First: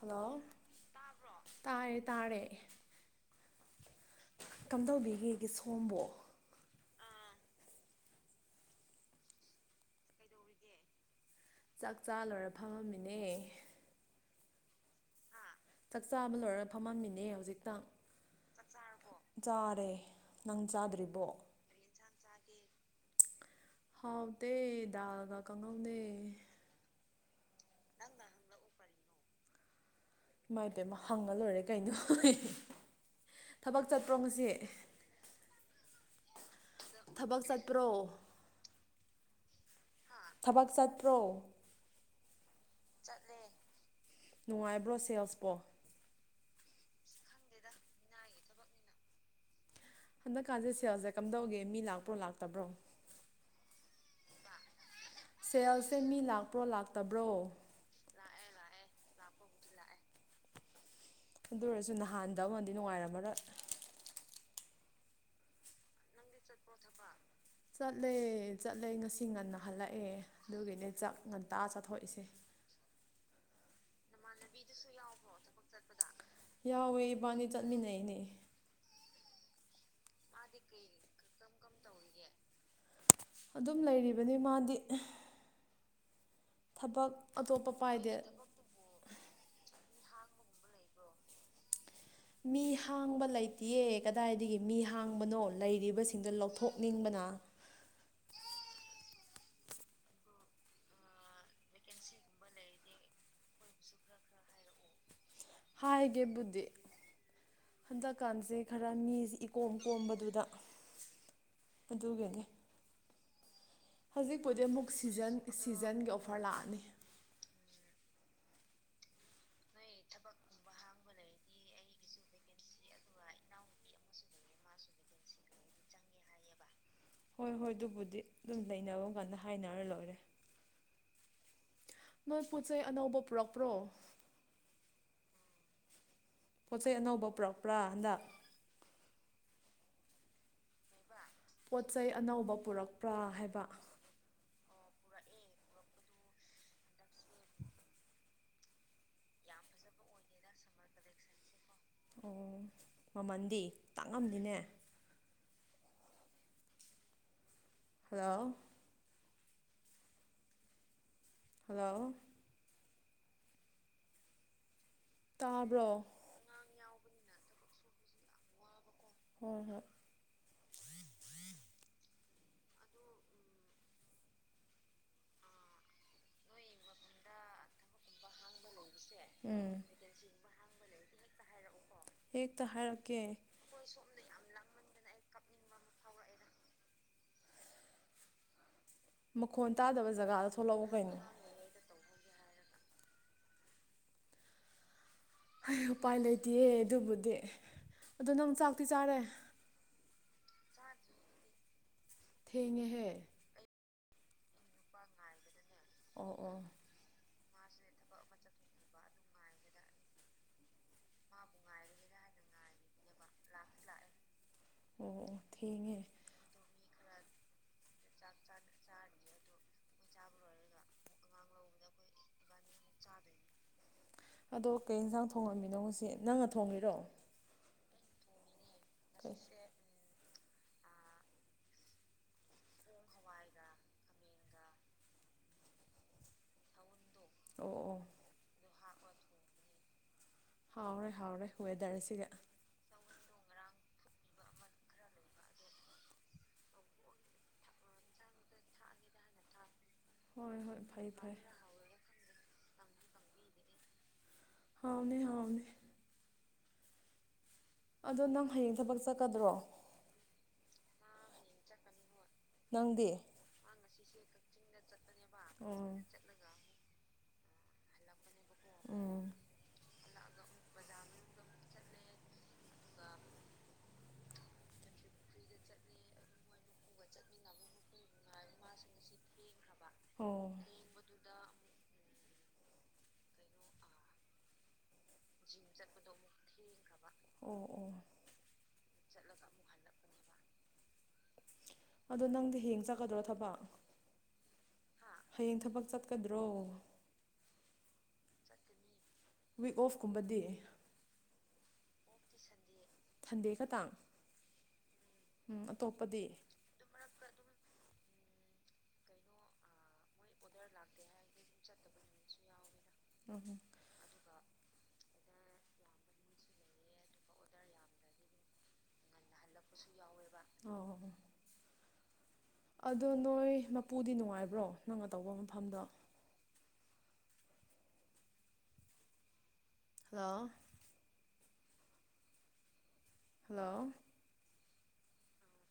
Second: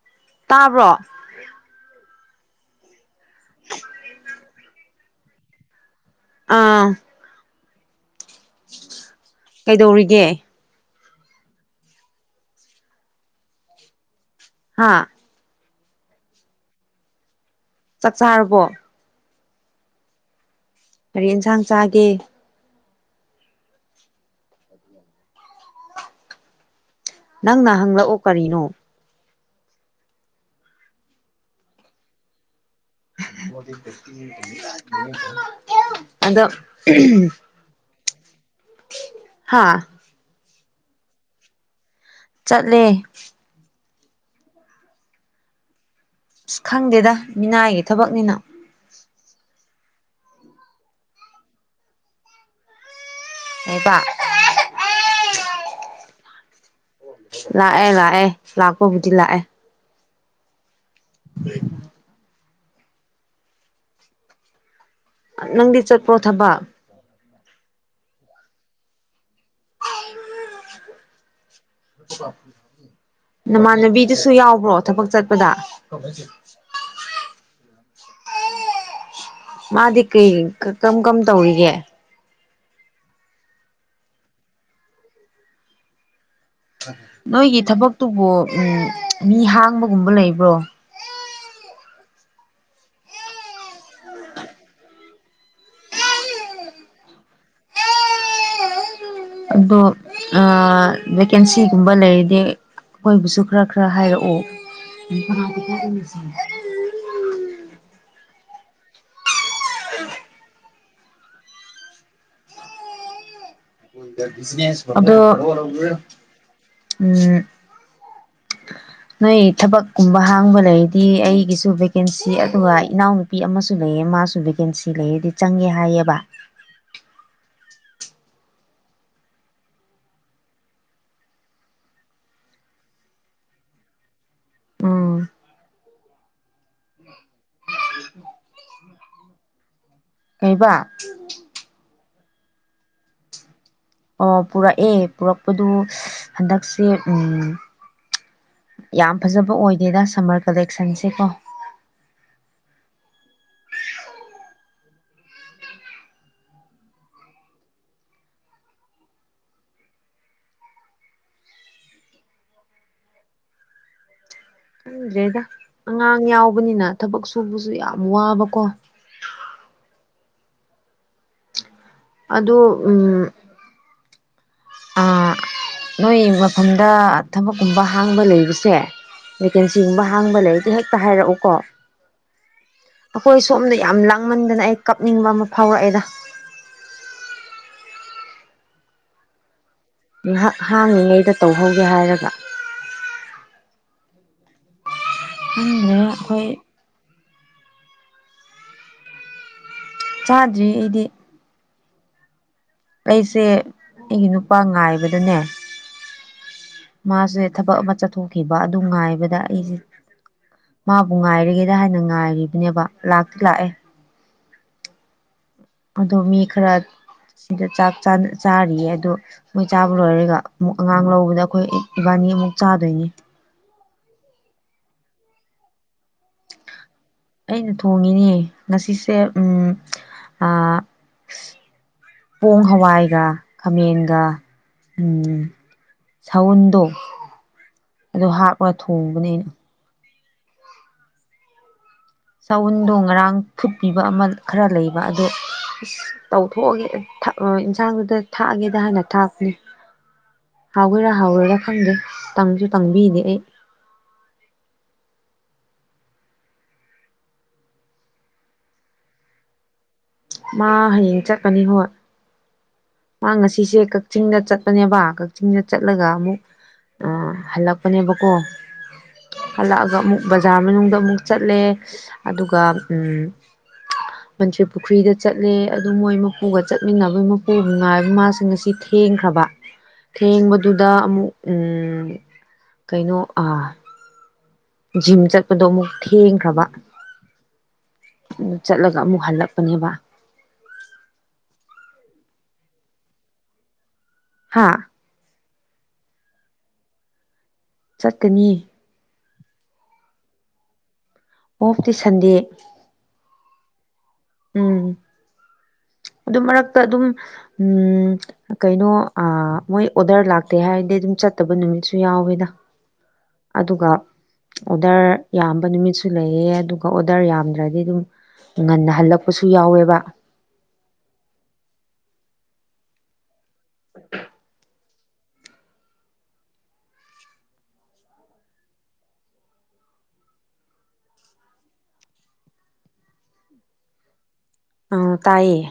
Hello ꯇꯥꯕ꯭ꯔꯣ ꯇꯥꯔꯦ ꯇꯥꯔꯦ ꯀꯝꯗꯧꯕꯤꯔꯤꯒꯦ ꯁꯣꯝꯕꯣ ꯑꯥ꯫ ꯀꯩꯗꯧꯔꯤꯒꯦ꯫ ꯆꯥꯛ ꯆꯥ ꯂꯣꯏꯔ ꯐꯝꯃꯝꯃꯤꯅꯦ꯫ ꯍꯥꯥ꯫ ꯆꯥꯛꯆꯥꯥ ꯑꯃ ꯂꯣꯏꯔꯒ ꯐꯝꯃꯝꯃꯤꯅꯦ ꯍꯧꯖꯤꯛꯇꯪ꯫ ꯆꯥꯛ ꯆꯥꯔꯕꯣ ꯆꯥꯔꯦ ꯅꯪ ꯆꯥꯗ꯭ꯔꯤꯕꯣ꯫ ꯀꯔꯤ ꯌꯦꯟꯁꯥꯡ ꯆꯥꯒꯦ ꯍꯥꯎꯇꯦ ꯗꯥꯜꯒ ꯀꯪꯉꯥꯎꯅꯦ꯫ ꯅꯪꯅ ꯍꯪꯂꯛꯑꯣ ꯀꯔꯤꯅꯣ꯫ ꯏꯃꯥꯏ ꯏꯄꯦꯃ ꯍꯪꯉ ꯂꯣꯏꯔꯦ ꯀꯩꯅꯣ ꯊꯕꯛ ꯆꯠꯇꯄ꯭ꯔꯣ ꯉꯁꯤ꯫ ꯑꯗꫭ ꯊꯕꯛ ꯆꯠꯄ꯭ꯔꯣ꯫ ꯍꯥꯥ꯫ ꯊꯕꯛ ꯆꯠꯇ꯭ꯔꯣ ꯆꯠꯂꯦ ꯆꯠꯂꯦ꯫ ꯅꯨꯡꯉꯥꯏꯕ꯭ꯔꯣ ꯁꯦꯜꯁꯄꯣ꯫ ꯑꯁ ꯈꯪꯗꯦꯗ ꯃꯤꯅꯥꯏꯒꯤ ꯊꯕꯛꯅꯤꯅ꯫ ꯍꯟꯗꯛꯀꯥꯟꯁꯦ ꯁꯦꯜꯁꯦ ꯀꯝꯗꯧꯒꯦ ꯃꯤ ꯂꯥꯛꯄ꯭ꯔꯣ ꯂꯥꯛꯇꯕ꯭ꯔꯣ꯫ [inaudible] ꯁꯦꯜꯁꯦ ꯃꯤ ꯂꯥꯛꯄ꯭ꯔꯣ ꯂꯥꯛꯇꯕ꯭ꯔꯣ꯫ ꯑꯥꯏ ꯂꯥꯛꯑꯦ ꯂꯥꯛꯄꯕꯨꯗꯤ ꯂꯥꯛꯑꯦ꯫ ꯑꯗꯨ ꯑꯣꯏꯔꯁꯨ ꯅꯍꯥꯟꯗ ꯑꯃꯗꯤ ꯅꯨꯡꯉꯥꯏꯔꯝꯃꯔꫭꯏ꯫ ꯅꯪꯗꯤ ꯆꯠꯄ꯭ꯔꯣ ꯊꯕꯛ꯫ ꯆꯠꯂꯦ ꯆꯠꯂꯦ ꯉꯁꯤ ꯉꯟꯅ ꯍꯜꯂꯛꯑꯦ ꯑꯗꯨꯒꯤꯅꯦ ꯆꯥꯛ ꯉꯟ ꯅꯃꯥꯟꯅꯕꯤꯗꯨꯁꯨ ꯌꯥꯎꯕ꯭ꯔꯣ ꯊꯕꯛ ꯆꯠꯄꯗ꯫ ꯌꯥꯎꯋꯦ ꯏꯕꯥꯅꯤ ꯆꯠꯃꯤꯟꯅꯩꯅꯦ꯫ ꯃꯥꯗꯤ ꯀꯩ ꯀꯔꯝ ꯀꯔꯝ ꯇꯧꯔꯤꯒꯦ꯫ ꯑꯗꯨꯝ ꯂꯩꯔꯤꯕꯅꯤ ꯃꯥꯗꯤ꯫ ꯊꯕꯛ ꯅꯣꯏꯒꯤ ꯑꯇꯣꯞꯄ ꯄꯥꯏꯗꯦ ꯊꯕꯛꯇꯨꯕꯨ ꯎꯝ ꯃꯤ ꯍꯥꯡꯕꯒꯨꯝꯕ ꯂꯩꯕ꯭ꯔꯣ꯫ ꯃꯤ ꯍꯥꯡꯕ ꯂꯩꯇꯏꯌꯦ ꯀꯗꯥꯏꯗꯒꯤ ꯃꯤ ꯍꯥꯡꯕꯅꯣ ꯂꯩꯔꯤꯕꯁꯤꯡꯗꯣ ꯂꯧꯊꯣꯛꯅꯤꯡꯕꯅ꯫ ꯑꯗꯣ ꯑꯥ ꯚꯦꯀꯦꯟꯁꯤꯒꯨꯝꯕ ꯂꯩꯔꯗꯤ꯫ ꯑꯩꯈꯣꯏꯕꯨꯁꯨ ꯈꯔ ꯈꯔ ꯍꯥꯏꯔꯛꯑꯣ꯫ [inaudible] ꯍꯥꯏꯒꯦꯕꯨꯗꯤ꯫ ꯍꯟꯗꯛꯀꯥꯟꯁꯦ ꯈꯔ ꯃꯤꯁꯦ ꯏꯀꯣꯝ ꯀꯣꯝꯕꯗꯨꯗ꯫ ꯑꯗꯨꯒꯅꯦ꯫ ꯍꯧꯖꯤꯛꯄꯨꯗꯤ ꯑꯃꯨꯛ ꯑꯗꯣ ꯁꯤꯖꯟ ꯁꯤꯖꯟꯒꯤ ꯑꯣꯐꯔ ꯂꯥꯛꯑꯅꯤ꯫ ꯎꯝ ꯅꯣꯏ ꯊꯕꯛꯀꯨꯝꯕ ꯍꯥꯡꯕ ꯂꯩ ꯗꯤ ꯑꯩꯒꯤꯁꯨ ꯚꯦꯀꯦꯟꯁꯤ ꯑꯗꯨꯒ ꯏꯅꯥꯎꯅꯨꯄꯤ ꯑꯃꯁꯨ ꯂꯩꯌꯦ ꯃꯥꯁꯨ ꯚꯦꯀꯦꯟꯁꯤ ꯂꯩꯌꯦꯗꯤ ꯆꯪꯉꯦ ꯍꯥꯏꯌꯦꯕ꯫ ꯍꯣꯏ ꯍꯣꯏ ꯑꯗꯨꯕꯨꯗꯤ ꯑꯗꯨꯝ ꯂꯩꯅꯕ ꯀꯥꯟꯗ ꯍꯥꯏꯅꯔ ꯂꯣꯏꯔꯦ꯫ ꯅꯣꯏ ꯄꯣꯠꯆꯩ ꯑꯅꯧꯕ ꯄꯨꯔꯛꯄ꯭ꯔꯣ꯫ ꯎꯝ ꯄꯣꯠꯆ ꯆꯩ ꯑꯅꯧꯕ ꯄꯨꯔꯛꯄ꯭ꯔꯥ ꯍꯟꯗꯛ꯫ ꯀꯩꯕꯥ꯫ ꯄꯣꯠꯆꯩ ꯑꯅꯧꯕ ꯄꯨꯔꯛꯄ꯭ꯔꯥ ꯍꯥꯏꯕ꯫ ꯑꯣ ꯄꯨꯔꯛꯑꯦ ꯄꯨꯔꯛꯄꯗꯨ ꯍꯟꯗꯛꯁꯦ ꯎꯝ ꯌꯥꯝ ꯐꯖꯕ ꯑꯣꯏꯗꯦꯗ ꯁꯝꯃꯔ ꯀꯂꯦꯛꯁꯟꯁꯦ ꯀꯣ꯫ ꯑꯣ ꯃꯃꯟꯗꯤ ꯇꯥꯛꯉꯝꯅꯤꯅꯦ꯫ ꯍꯜꯂꯣ꯫ ꯍꯜꯂꯣ ꯈꯪꯗ꯭ꯔꯦꯗ ꯇꯥꯕ꯭ꯔꯣ ꯑꯉꯥꯡ ꯌꯥꯎꯕꯅꯤꯅ ꯊꯕꯛ ꯁꯨꯕꯁꯨ ꯌꯥꯝ ꯋꯥꯕꯀꯣ ꯍꯣꯏ ꯍꯣꯏ ꯑꯗꯣ ꯎꯝ, ꯑꯥ ꯅꯣꯏ ꯃꯐꯝꯗ ꯊꯕꯛꯀꯨꯝꯕ ꯍꯥꯡꯕ ꯂꯩꯕꯁꯦ, ꯕꯦꯀꯦꯟꯁꯤꯒꯨꯝꯕ ꯍꯥꯡꯕ ꯂꯩꯔꯗꯤ ꯍꯦꯛꯇ ꯍꯥꯏꯔꯛꯎ ꯀꯣ ꯍꯦꯛꯇ ꯍꯥꯏꯔꯛꯀꯦ ꯑꯩꯈꯣꯏ ꯁꯣꯝꯗ ꯌꯥꯝ ꯂꯥꯡꯃꯟꯗꯅ ꯑꯩ ꯀꯞꯅꯤꯡꯕ ꯑꯃ ꯐꯥꯎꯔꯛꯑꯦꯗ꯫ ꯃꯈꯣꯟ ꯇꯥꯗꯕ ꯖꯒꯥꯗ ꯉꯥꯏꯍꯥꯛ ꯊꯣꯛꯂꯛꯎ ꯀꯩꯅꯣ꯫ ꯍꯥꯡꯉꯤꯉꯩꯗ ꯇꯧꯍꯧꯒꯦ ꯍꯥꯏꯔꯒ ꯈꯪꯗ꯭ꯔꯦ ꯎꯄꯥꯏ ꯑꯩꯈꯣꯏ ꯂꯩꯇꯦꯌꯦ ꯑꯗꯨꯕꯨꯗꯤ, ꯑꯗꯣ ꯅꯪ ꯆꯥꯛꯇꯤ ꯆꯥꯔꯦ? ꯆꯥꯗ꯭ꯔꯤ ꯑꯩꯗꯤ꯫ ꯊꯦꯡꯉꯦꯍꯦ ꯑꯩꯁꯦ ꯑꯩꯒꯤ ꯅꯨꯄꯥ ꯉꯥꯏꯕꯗꯅꯦ, ꯑꯣ ꯑꯣ ꯃꯥꯁꯦ ꯊꯕꯛ ꯑꯃ ꯆꯠꯊꯣꯛꯈꯤꯕ ꯑꯗꯨ ꯉꯥꯏꯕꯗ ꯑꯩꯁꯦ, ꯃꯥꯕꯨ ꯉꯥꯏꯔꯒꯦꯗ ꯍꯥꯏꯅ ꯉꯥꯏꯔꯤꯕꯅꯦꯕ ꯂꯥꯛꯇꯤ ꯂꯥꯛꯑꯦ꯫ ꯑꯣ ꯑꯣ ꯊꯦꯡꯉꯦ ꯑꯗꯣ ꯃꯤ ꯈꯔ ꯁꯤꯗ ꯆꯥꯛ ꯆꯥꯔꯤꯌꯦ ꯑꯗꯣ, ꯃꯣꯏ ꯆꯥꯕ ꯂꯣꯏꯔꯒ ꯑꯃꯨꯛ ꯑꯉꯥꯡ ꯂꯧꯕꯗ ꯑꯩꯈꯣꯏ ꯏꯕꯥꯅꯤ ꯑꯃꯨꯛ ꯆꯥꯗꯣꯏꯅꯤ꯫ ꯑꯗꯣ ꯀꯩ ꯌꯦꯟꯁꯥꯡ ꯊꯣꯡꯉꯝꯃꯤꯅꯣ ꯉꯁꯤ, ꯅꯪꯅ ꯊꯣꯡꯉꯤꯔꯣ? ꯑꯩꯅ ꯊꯣꯡꯉꯤꯅꯦ ꯉꯁꯤꯁꯦ ꯎꯝ ꯑꯥ ꯄꯣꯡ ꯍꯋꯥꯏꯒ ꯈꯥꯃꯦꯟ ꯎꯝ ꯁꯥꯎꯟꯗꯣ꯫ ꯑꯣ ꯑꯣ ꯑꯗꯣ ꯍꯥꯞꯔ ꯊꯣꯡꯕꯅꯦ ꯑꯩꯅ꯫ ꯍꯥꯎꯔꯦ ꯍꯥꯎꯔꯦ ꯋꯦꯗꯔꯁꯤꯒ꯫ ꯆꯎꯟꯗꯣ ꯉꯔꯥꯡ ꯐꯨꯠꯄꯤꯕ ꯑꯃ ꯈꯔ ꯂꯩꯕ ꯑꯗꯣ, ꯇꯧꯊꯣꯛꯑꯒꯦ ꯏꯟꯁꯥꯡꯗꯨꯗ ꯊꯥꯛꯑꯒꯦꯗ ꯍꯥꯏꯅ ꯊꯥꯛꯄꯅꯤ꯫ ꯍꯣꯏ ꯍꯣꯏ ꯐꯩ ꯍꯥꯎꯒꯦꯔꯥ ꯐꯩ ꯍꯥꯎꯔꯣꯏꯔꯥ ꯈꯪꯗꯦ ꯇꯪꯁꯨ ꯇꯪꯕꯤꯗꯤ ꯑꯩ꯫ ꯍꯥꯎꯅꯦ ꯍꯥꯎꯅꯦ ꯑꯗꯣ ꯅꯪ ꯍꯌꯦꯡ ꯊꯕꯛ ꯆꯠꯀꯗ꯭ꯔꯣ? ꯃꯥ ꯍꯌꯦꯡ ꯆꯠꯀꯅꯤ ꯍꯣꯏ꯫ ꯅꯪꯗꯤ ꯃꯥ ꯉꯁꯤꯁꯦ ꯀꯛꯆꯤꯡꯗ ꯆꯠꯄꯅꯦꯕ ꯀꯛꯆꯤꯡꯗ ꯎꯝ ꯆꯠꯂꯒ ꯑꯃꯨꯛ ꯑ ꯍꯜꯂꯛꯄꯅꯦꯕ ꯀꯣ꯫ ꯎꯝ ꯍꯜꯂꯛꯑꯒ ꯑꯃꯨꯛ ꯕꯖꯥꯔ ꯃꯅꯨꯡꯗ ꯑꯃꯨꯛ ꯆꯠꯂꯦ ꯑꯗꯨꯒ, ꯃꯟꯇ꯭ꯔꯤ ꯄꯨꯈ꯭ꯔꯤꯗ ꯆꯠꯂꯦ ꯑꯗꯨ ꯃꯣꯏ ꯃꯄꯨꯒ ꯆꯠꯃꯤꯟꯅꯕꯩ ꯃꯄꯨ ꯉꯥꯏꯕ ꯃꯥꯁꯤ ꯑꯁꯤ ꯊꯦꯡꯈ꯭ꯔꯕ ꯑꯣ ꯊꯦꯡꯕꯗꯨ ꯗ ꯑꯃꯨꯛ ꯎꯝ ꯀꯩꯅꯣ ꯑꯥ ꯖꯤꯝ ꯆꯠꯄꯗꯣ ꯑꯃꯨꯛ ꯊꯦꯡꯈ꯭ꯔꯕ꯫ ꯑꯣ ꯑꯣ ꯑꯗꯨ ꯆꯠꯂꯒ ꯑꯃꯨꯛ ꯍꯜꯂꯛꯄꯅꯦꯕ꯫ ꯑꯗꯣ ꯅꯪꯗꯤ ꯍꯌꯦꯡ ꯆꯠꯀꯗ꯭ꯔꯣ ꯊꯕꯛ? ꯍꯥꯥ ꯍꯌꯦꯡ ꯊꯕꯛ ꯆꯠꯀꯗ꯭ꯔꯣ? ꯆꯠꯀꯅꯤ꯫ ꯋꯤꯛ ꯑꯣꯐꯀꯨꯝꯕꯗꯤ ꯑꯣꯐꯇꯤ ꯁꯟꯗꯦ ꯊꯟꯗꯦ ꯈꯇꯥꯡ ꯎꯝ ꯑꯗꯨ ꯃꯔꯛꯇ ꯑꯗꯨꯝ ꯎꯝ ꯀꯩꯅꯣ ꯑꯥ ꯃꯣꯏ ꯑꯣꯗꯔ ꯂꯥꯛꯇꯦ ꯍꯥꯏꯔꯗꯤ ꯑꯗꯨꯝ ꯆꯠꯇꯕ ꯅꯨꯃꯤꯠꯁꯨ ꯌꯥꯎꯋꯦꯗ ꯎꯝ ꯑꯗꯨꯒ ꯑꯣꯗꯔ ꯌꯥꯝꯕ ꯅꯨꯃꯤꯠꯁꯨ ꯂꯩꯌꯦ ꯑꯗꯨꯒ ꯑꯣꯔꯗꯔ ꯌꯥꯝꯗ꯭ꯔꯗꯤ ꯑꯗꯨꯝ ꯉꯟꯅ ꯍꯜꯂꯛ [inaudible] ꯑꯣ ꯑꯣ ꯑꯣ ꯑꯗꯣ ꯅꯣꯏ ꯃꯄꯨꯗꯤ ꯅꯨꯡꯉꯥꯏꯕ꯭ꯔꯣ ꯅꯪꯅ ꯇꯧꯕ ꯃꯐꯝꯗꯣ ꯍꯜꯂꯣ ꯍꯜꯂꯣ ꯑ ꯇꯥꯏꯌꯦ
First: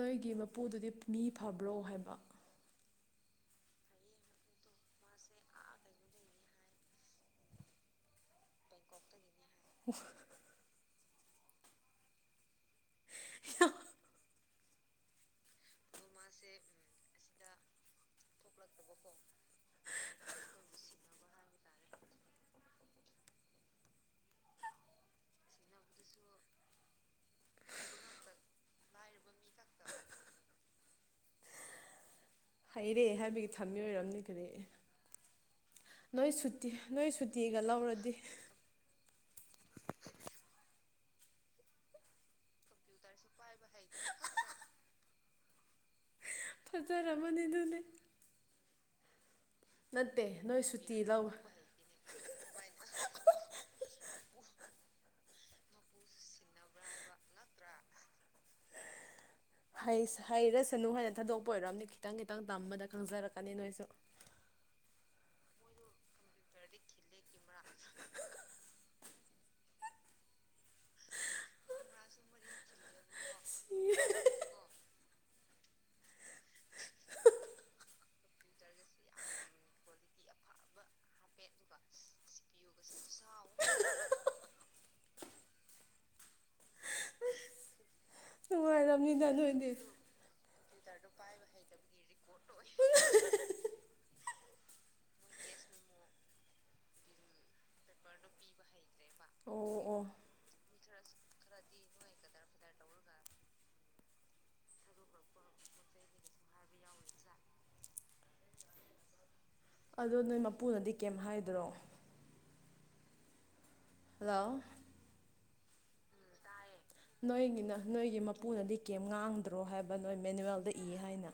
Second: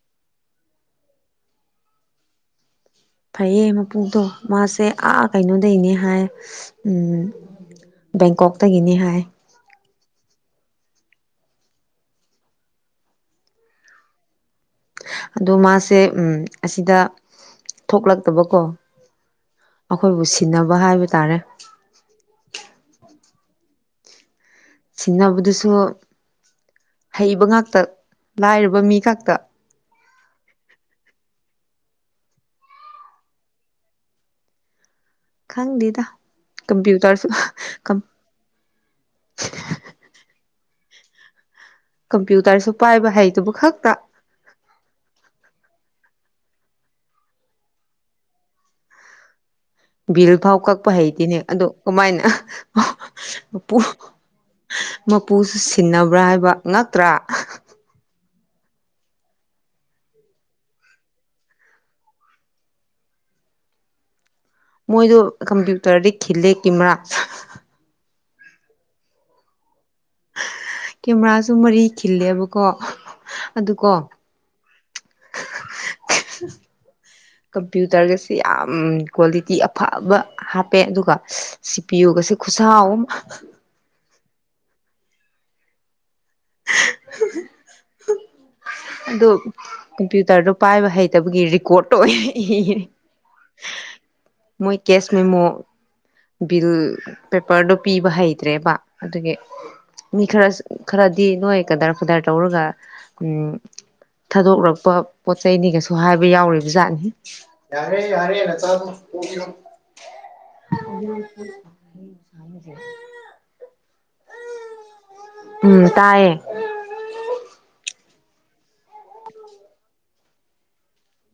ꯅꯣꯏꯒꯤ ꯃꯄꯨꯗꯨꯗꯤ ꯃꯤ ꯐꯕ꯭ꯔꯣ ꯍꯥꯏꯕ ꯐꯩꯌꯦ ꯃꯄꯨꯇꯣ ꯃꯥꯁꯦ ꯑꯥ ꯀꯩꯅꯣꯗꯩꯅꯦ ꯍꯥꯏ ꯎꯝ ꯕꯦꯡꯀꯣꯛꯇꯒꯤꯅꯤ ꯍꯥꯏ [unintelligible] [unintelligible] ꯑꯗꯣ ꯃꯥꯁꯦ ꯎꯝ ꯑꯁꯤꯗ ꯊꯣꯛꯂꯛꯇꯕꯀꯣ ꯑꯩꯈꯣꯏꯕꯨ ꯁꯤꯟꯅꯕ ꯍꯥꯏꯕ ꯇꯥꯔꯦ ꯁꯤꯟꯅꯕꯗꯨꯁꯨ ꯍꯩꯕ ꯉꯥꯛꯇ ꯂꯥꯏꯔꯕ ꯃꯤ ꯈꯛꯇ ꯍꯩꯔꯦ ꯍꯥꯏꯕꯒꯤ ꯊꯝꯃꯤ ꯑꯣꯏꯔꯝꯅꯦ ꯀꯔꯤ ꯈꯪꯗꯦꯗ ꯅꯣꯏ ꯁꯨꯇꯤ ꯅꯣꯏ ꯀꯝꯄ꯭ꯌꯨꯇꯔꯁꯨ ꯁꯨꯇꯤꯒ ꯂꯧꯔꯗꯤ ꯀꯝꯄ꯭ꯌꯨꯇꯔꯁꯨ ꯄꯥꯏꯕ ꯍꯩꯗꯨꯕꯨ ꯈꯛꯇ ꯐꯖꯔꯃꯅꯤ ꯑꯗꯨꯗꯤ ꯅꯠꯇꯦ ꯚꯤꯜ ꯐꯥꯎ ꯅꯣꯏ ꯀꯛꯄ ꯁꯨꯇꯤ ꯂꯧ ꯍꯩꯇꯦꯅꯦ ꯑꯗꯣ ꯀꯃꯥꯏꯅ ꯃꯄꯨ ꯃꯄꯨꯁꯨ ꯁꯤꯟꯅꯕ꯭ꯔꯥ ꯍꯥꯏꯕ ꯉꯛꯇ꯭ꯔꯥ ꯍꯩꯁ ꯍꯩꯔꯁꯅꯨ ꯍꯥꯏꯅ ꯊꯥꯗꯣꯛꯄ ꯑꯣꯏꯔꯝꯅꯦ ꯈꯤꯇꯪ ꯈꯤꯇꯪ ꯇꯝꯕꯗ ꯈꯪꯖꯔꯛꯀꯅꯤ ꯅꯣꯏꯁꯨ ꯃꯣꯏꯗꯣ ꯀꯝꯄ꯭ꯌꯨꯇꯔꯗꯤ ꯈꯤꯜꯂꯦ ꯀꯦꯃꯦꯔꯥ [unintelligible] ꯀꯦꯃꯦꯔꯥꯁꯨ ꯃꯔꯤ ꯈꯤꯜꯂꯦꯕꯀꯣ ꯑꯗꯨꯀꯣ ꯀꯣ [unintelligible] ꯀꯝꯄ꯭ꯌꯨꯇꯔꯒꯁꯦ ꯌꯥꯝ ꯀ꯭ꯋꯥꯂꯤꯇꯤ ꯑꯐꯕ ꯍꯥꯞꯄꯦ ꯑꯗꯨꯒ ꯁꯤ ꯄꯤꯌꯨꯒꯁꯦ ꯈꯨꯠꯁꯥꯎꯝ [unintelligible] ꯅꯨꯡꯉꯥꯏꯔꯝꯅꯤꯗ ꯑꯗꯣ ꯅꯣꯏꯗꯤ ꯀꯝꯄ꯭ꯌꯨꯇꯔꯗꯣ ꯄꯥꯏꯕ ꯍꯩꯇꯕꯒꯤ ꯔꯦꯀꯣꯔꯠꯇꯣ ꯑꯣꯏꯅ ꯏꯔꯦ ꯃꯣꯏ ꯀꯦꯁ ꯃꯦꯃꯣ ꯕꯤꯜ ꯄꯦꯄꯔꯗꯣ ꯄꯤꯕ ꯍꯩꯇ꯭ꯔꯦꯕ ꯑꯗꯨꯒꯤ ꯑꯣ ꯑꯣ ꯃꯤ ꯈꯔ ꯈꯔꯗꯤ ꯅꯣꯏ ꯀꯗꯔ ꯐꯗꯔ ꯇꯧꯔꯒ ꯎꯝ ꯊꯥꯗꯣꯛꯂꯛꯄ ꯄꯣꯠ ꯆꯩꯩꯅꯤꯒꯁꯨ ꯍꯥꯏꯕ ꯌꯥꯎꯔꯤꯕ ꯖꯥꯠꯅꯤ ꯌꯥꯔꯦ ꯌꯥꯔꯦ ꯑꯆꯥꯄꯣꯠ [inaudible] ꯑꯗꯣ ꯅꯣꯏ ꯃꯄꯨꯅꯗꯤ ꯀꯩꯝ ꯍꯥꯏꯗ꯭ꯔꯣ [unintelligible] ꯍꯜꯂꯣ ꯎꯝ ꯇꯥꯏꯌꯦ ꯅꯣꯏꯒꯤꯅ ꯅꯣꯏꯒꯤ ꯃꯄꯨꯅꯗꯤ ꯀꯦꯝ ꯉꯥꯡꯗ꯭ꯔꯣ ꯍꯥꯏꯕ ꯅꯣꯏ ꯃꯦꯅꯨꯋꯦꯜꯗ ꯏ ꯍꯥꯏꯅ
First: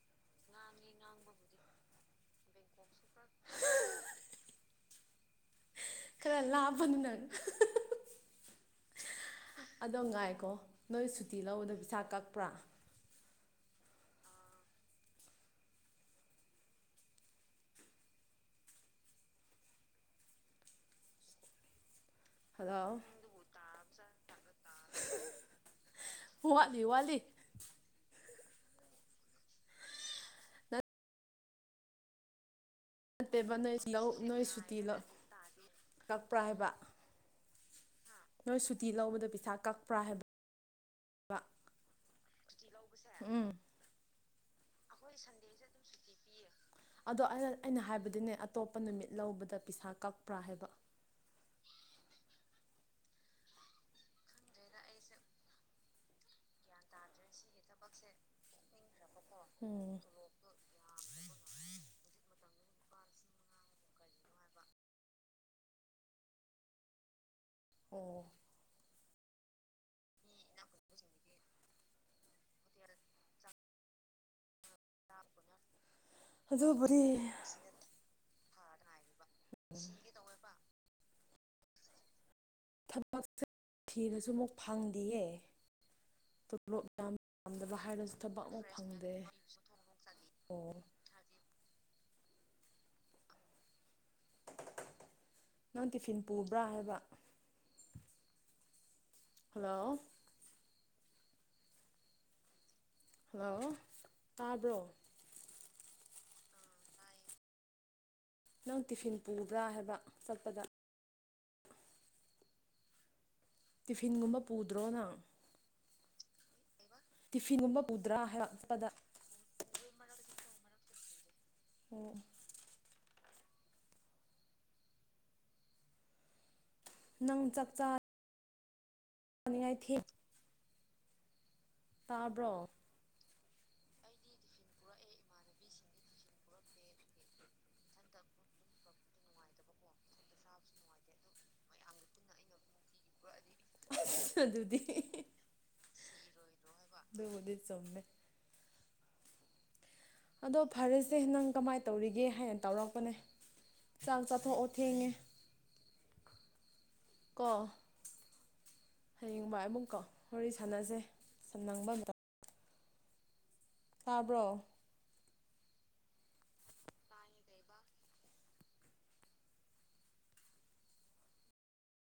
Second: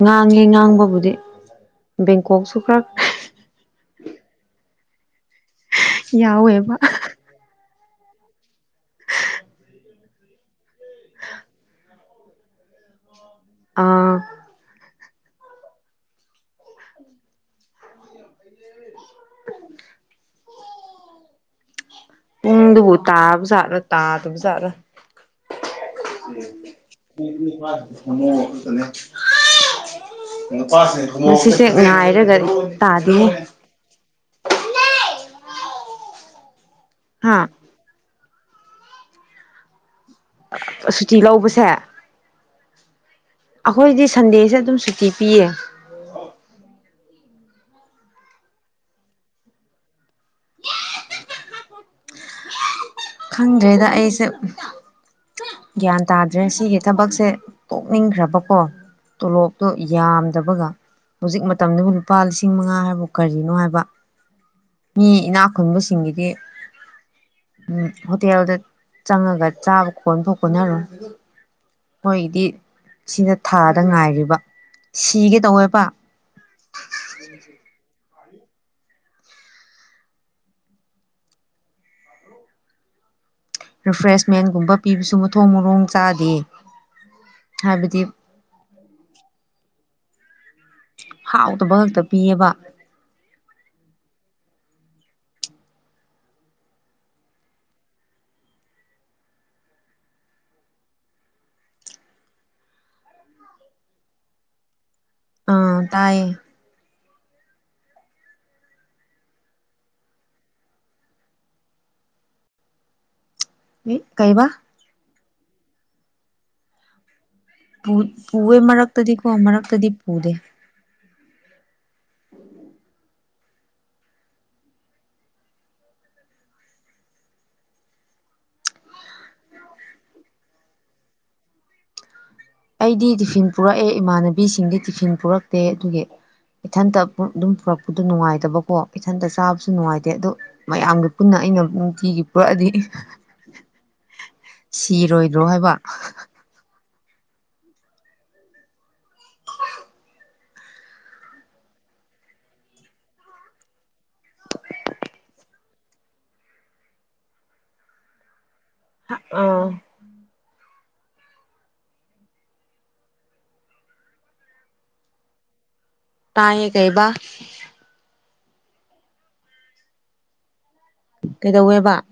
ꯉꯥꯡꯉꯦ ꯉꯥꯡꯕꯕꯨꯗꯤ ꯕꯦꯡꯀꯣꯛꯁꯨ ꯈꯔ ꯈꯔ ꯌꯥꯎꯋꯦꯕ ꯂꯥꯞꯄꯅꯤꯅ ꯑꯗꯣ ꯉꯥꯏꯀꯣ ꯅꯣꯏ ꯁꯨꯇꯤ ꯂꯧꯕꯗ ꯄꯩꯁꯥ ꯀꯛꯄ꯭ꯔꯥ ꯑꯥ [inaudible] ꯄꯝꯗꯨꯕꯨ ꯍꯜꯂꯣ ꯇꯥꯕ ꯖꯥꯠꯂ ꯇꯥꯗꯕ ꯖꯥꯠꯂ ꯋꯥꯠꯂꯤ ꯋꯥꯠꯂꯤ ꯉꯁꯤꯁꯦ ꯉꯥꯏꯔꯒ ꯇꯥꯗꯦꯍꯦ ꯅꯠꯇꯦꯕ ꯅꯣꯏ ꯅꯣꯏ ꯁꯨꯇꯤ ꯀꯛꯄ꯭ꯔꯥ ꯍꯥꯏꯕ ꯍꯥ ꯅꯣꯏ ꯁꯨꯇꯤ ꯂꯧꯕꯗ ꯄꯩꯁꯥ ꯀꯛꯄ꯭ꯔꯥ ꯍꯥꯏꯕ ꯁꯨꯇꯤ ꯂꯧꯕꯁꯦ ꯑꯩꯈꯣꯏꯗꯤ ꯁꯟꯗꯦꯁꯦ ꯑꯗꯨꯝ ꯁꯨꯇꯤ ꯑꯩꯈꯣꯏ ꯄꯤꯌꯦ ꯁꯟꯗꯦꯁꯦ ꯑꯗꯨꯝ ꯁꯨꯇꯤ ꯄꯤꯌꯦ ꯑꯗꯣ ꯑꯩꯅ ꯍꯥꯏꯕꯗꯤꯅꯦ ꯑꯇꯣꯞꯄ ꯅꯨꯃꯤꯠ ꯂꯧꯕꯗ ꯄꯩꯁꯥ ꯀꯛꯄ꯭ꯔꯥ ꯍꯥꯏꯕ ꯈꯪꯗ꯭ꯔꯦꯗ ꯑꯩꯁꯦ ꯈꯪꯗꯔꯦꯗ ꯑꯩꯁꯦ ꯒ꯭ꯌꯥꯟ ꯇꯥꯗ꯭ꯔꯦ ꯁꯤꯒꯤ ꯊꯕꯛꯁꯦ ꯇꯣꯛꯅꯤꯡꯈ꯭ꯔꯕꯀꯣ ꯇꯣꯂꯣꯞꯇꯣ ꯌꯥꯝꯗꯕꯒ ꯍꯧꯖꯤꯛ ꯃꯇꯝꯗꯨꯕꯨ ꯂꯨꯄꯥ ꯂꯤꯁꯤꯡ ꯃꯉꯥ ꯍꯥꯏꯕꯨ ꯀꯔꯤꯅꯣ ꯍꯥꯏꯕ ꯃꯤ ꯏꯅꯥꯛ ꯈꯨꯨꯟꯕꯁꯤꯡꯒꯤꯗꯤ ꯎꯝ ꯑꯣ ꯍꯣꯇꯦꯜꯗ ꯆꯪꯉꯒ ꯆꯥꯕ ꯀꯣꯟꯐꯎ ꯀꯣꯟꯅꯔꯣꯏ ꯃꯣꯏꯗꯤ ꯁꯤꯅ ꯊꯥꯗ ꯉꯥꯏꯔꯤꯕ ꯁꯤꯒꯦ ꯇꯧꯋꯦꯕ ꯑꯗꯨꯕꯨꯗꯤ ꯊꯃ [inaudible] ꯊꯤꯔꯁꯨ ꯑꯃꯨꯛ ꯔꯤꯐ꯭ꯔꯦꯁꯃꯦꯟꯒꯨꯝꯕ ꯄꯤꯕꯁꯨ ꯐꯪꯗꯦꯌꯦ ꯃꯊꯣꯡ ꯃꯔꯣꯡ ꯆꯥꯗꯦ ꯇꯣ꯭ꯂꯣꯞ ꯌꯥꯝ ꯌꯥꯝꯗꯕ ꯍꯥꯏꯕꯗꯤ ꯍꯥꯏꯔꯁꯨ ꯊꯕꯛ ꯐꯪꯗ ꯑꯣ ꯍꯥꯎꯇꯕ ꯉꯥꯛꯇ ꯄꯤꯑꯦꯕ ꯅꯪ ꯇꯤꯐꯤꯟ ꯄꯨꯕ꯭ꯔꯥ ꯍꯥꯏꯕ ꯍꯜꯂꯣ ꯍꯜꯂꯣ ꯇꯥꯕ꯭ꯔꯣ ꯑꯥ ꯇꯥꯏꯌꯦ ꯅꯪ ꯇꯤꯐꯤꯟ ꯄꯨꯕ꯭ꯔꯥ ꯍꯥꯏꯕ ꯆꯠꯄꯗ ꯇꯤꯐꯤꯟꯒꯨꯝꯕ ꯀꯩꯕꯥ ꯄꯨꯗ꯭ꯔꯣ ꯅꯪ ꯇꯤꯐꯤꯟꯒꯨꯝꯕ ꯄꯨꯗ꯭ꯔꯥ ꯍꯥꯏꯕ ꯄꯨꯑꯦ ꯆꯠꯄꯗ ꯃꯔꯛꯇꯗꯤ ꯀꯣ ꯃꯔꯛꯇꯗꯤ ꯄꯨꯗꯦ ꯑꯣ ꯅꯪ ꯆꯥꯛ ꯆ ꯄꯥꯅꯤꯡꯉꯥꯏ ꯊꯤ ꯇꯥꯕ꯭ꯔꯣ ꯑꯩꯗꯤ ꯇꯤꯐꯤꯟ ꯄꯨꯔꯛꯑꯦ ꯏꯃꯥꯟꯅꯕꯤꯁꯤꯡꯗꯤ ꯇꯤꯐꯤꯟ ꯄꯨꯔꯛꯇꯦ ꯑꯗꯨꯒꯤ ꯏꯊꯟꯇ ꯑꯗꯨꯝ ꯄꯨꯔꯛꯄꯗ ꯅꯨꯡꯉꯥꯏꯇꯕꯀꯣ ꯏꯊꯟꯇ ꯆꯥꯕꯁꯨ ꯅꯨꯡꯉꯥꯏꯇꯦ ꯑꯗꯣ ꯃꯌꯥꯝꯗꯨ ꯄꯨꯟꯅ ꯑꯩꯅ ꯅꯨꯡꯇꯤꯒꯤ ꯄꯨꯔꯛꯑꯗꯤ ꯑꯁ ꯑꯗꯨꯗꯤ ꯁꯤꯔꯣꯏꯗ꯭ꯔꯣ ꯍꯥꯏꯕ ꯑꯗꯨꯕꯨꯗꯤ ꯆꯧꯃꯦ ꯑꯗꯣ ꯐꯔꯦꯁꯦ ꯅꯪ ꯀꯃꯥꯏꯅ ꯇꯧꯔꯤꯒꯦ ꯍꯥꯏꯅ ꯇꯧꯔꯛꯄꯅꯦ ꯆꯥꯛ ꯆꯊꯣꯛꯑꯣ ꯊꯦꯉꯦ ꯀꯣ ꯍꯌꯦꯡꯕ ꯑꯥ ꯑꯃꯨꯛꯀꯣ ꯋꯥꯔꯤ ꯁꯥꯟꯅꯁꯦ ꯁꯝꯅꯪꯕ ꯃꯇꯝ ꯇꯥꯕ꯭ꯔꯣ ꯇꯥꯏꯌꯦ ꯀꯩꯕ ꯀꯩꯗꯧ ꯋꯦꯕ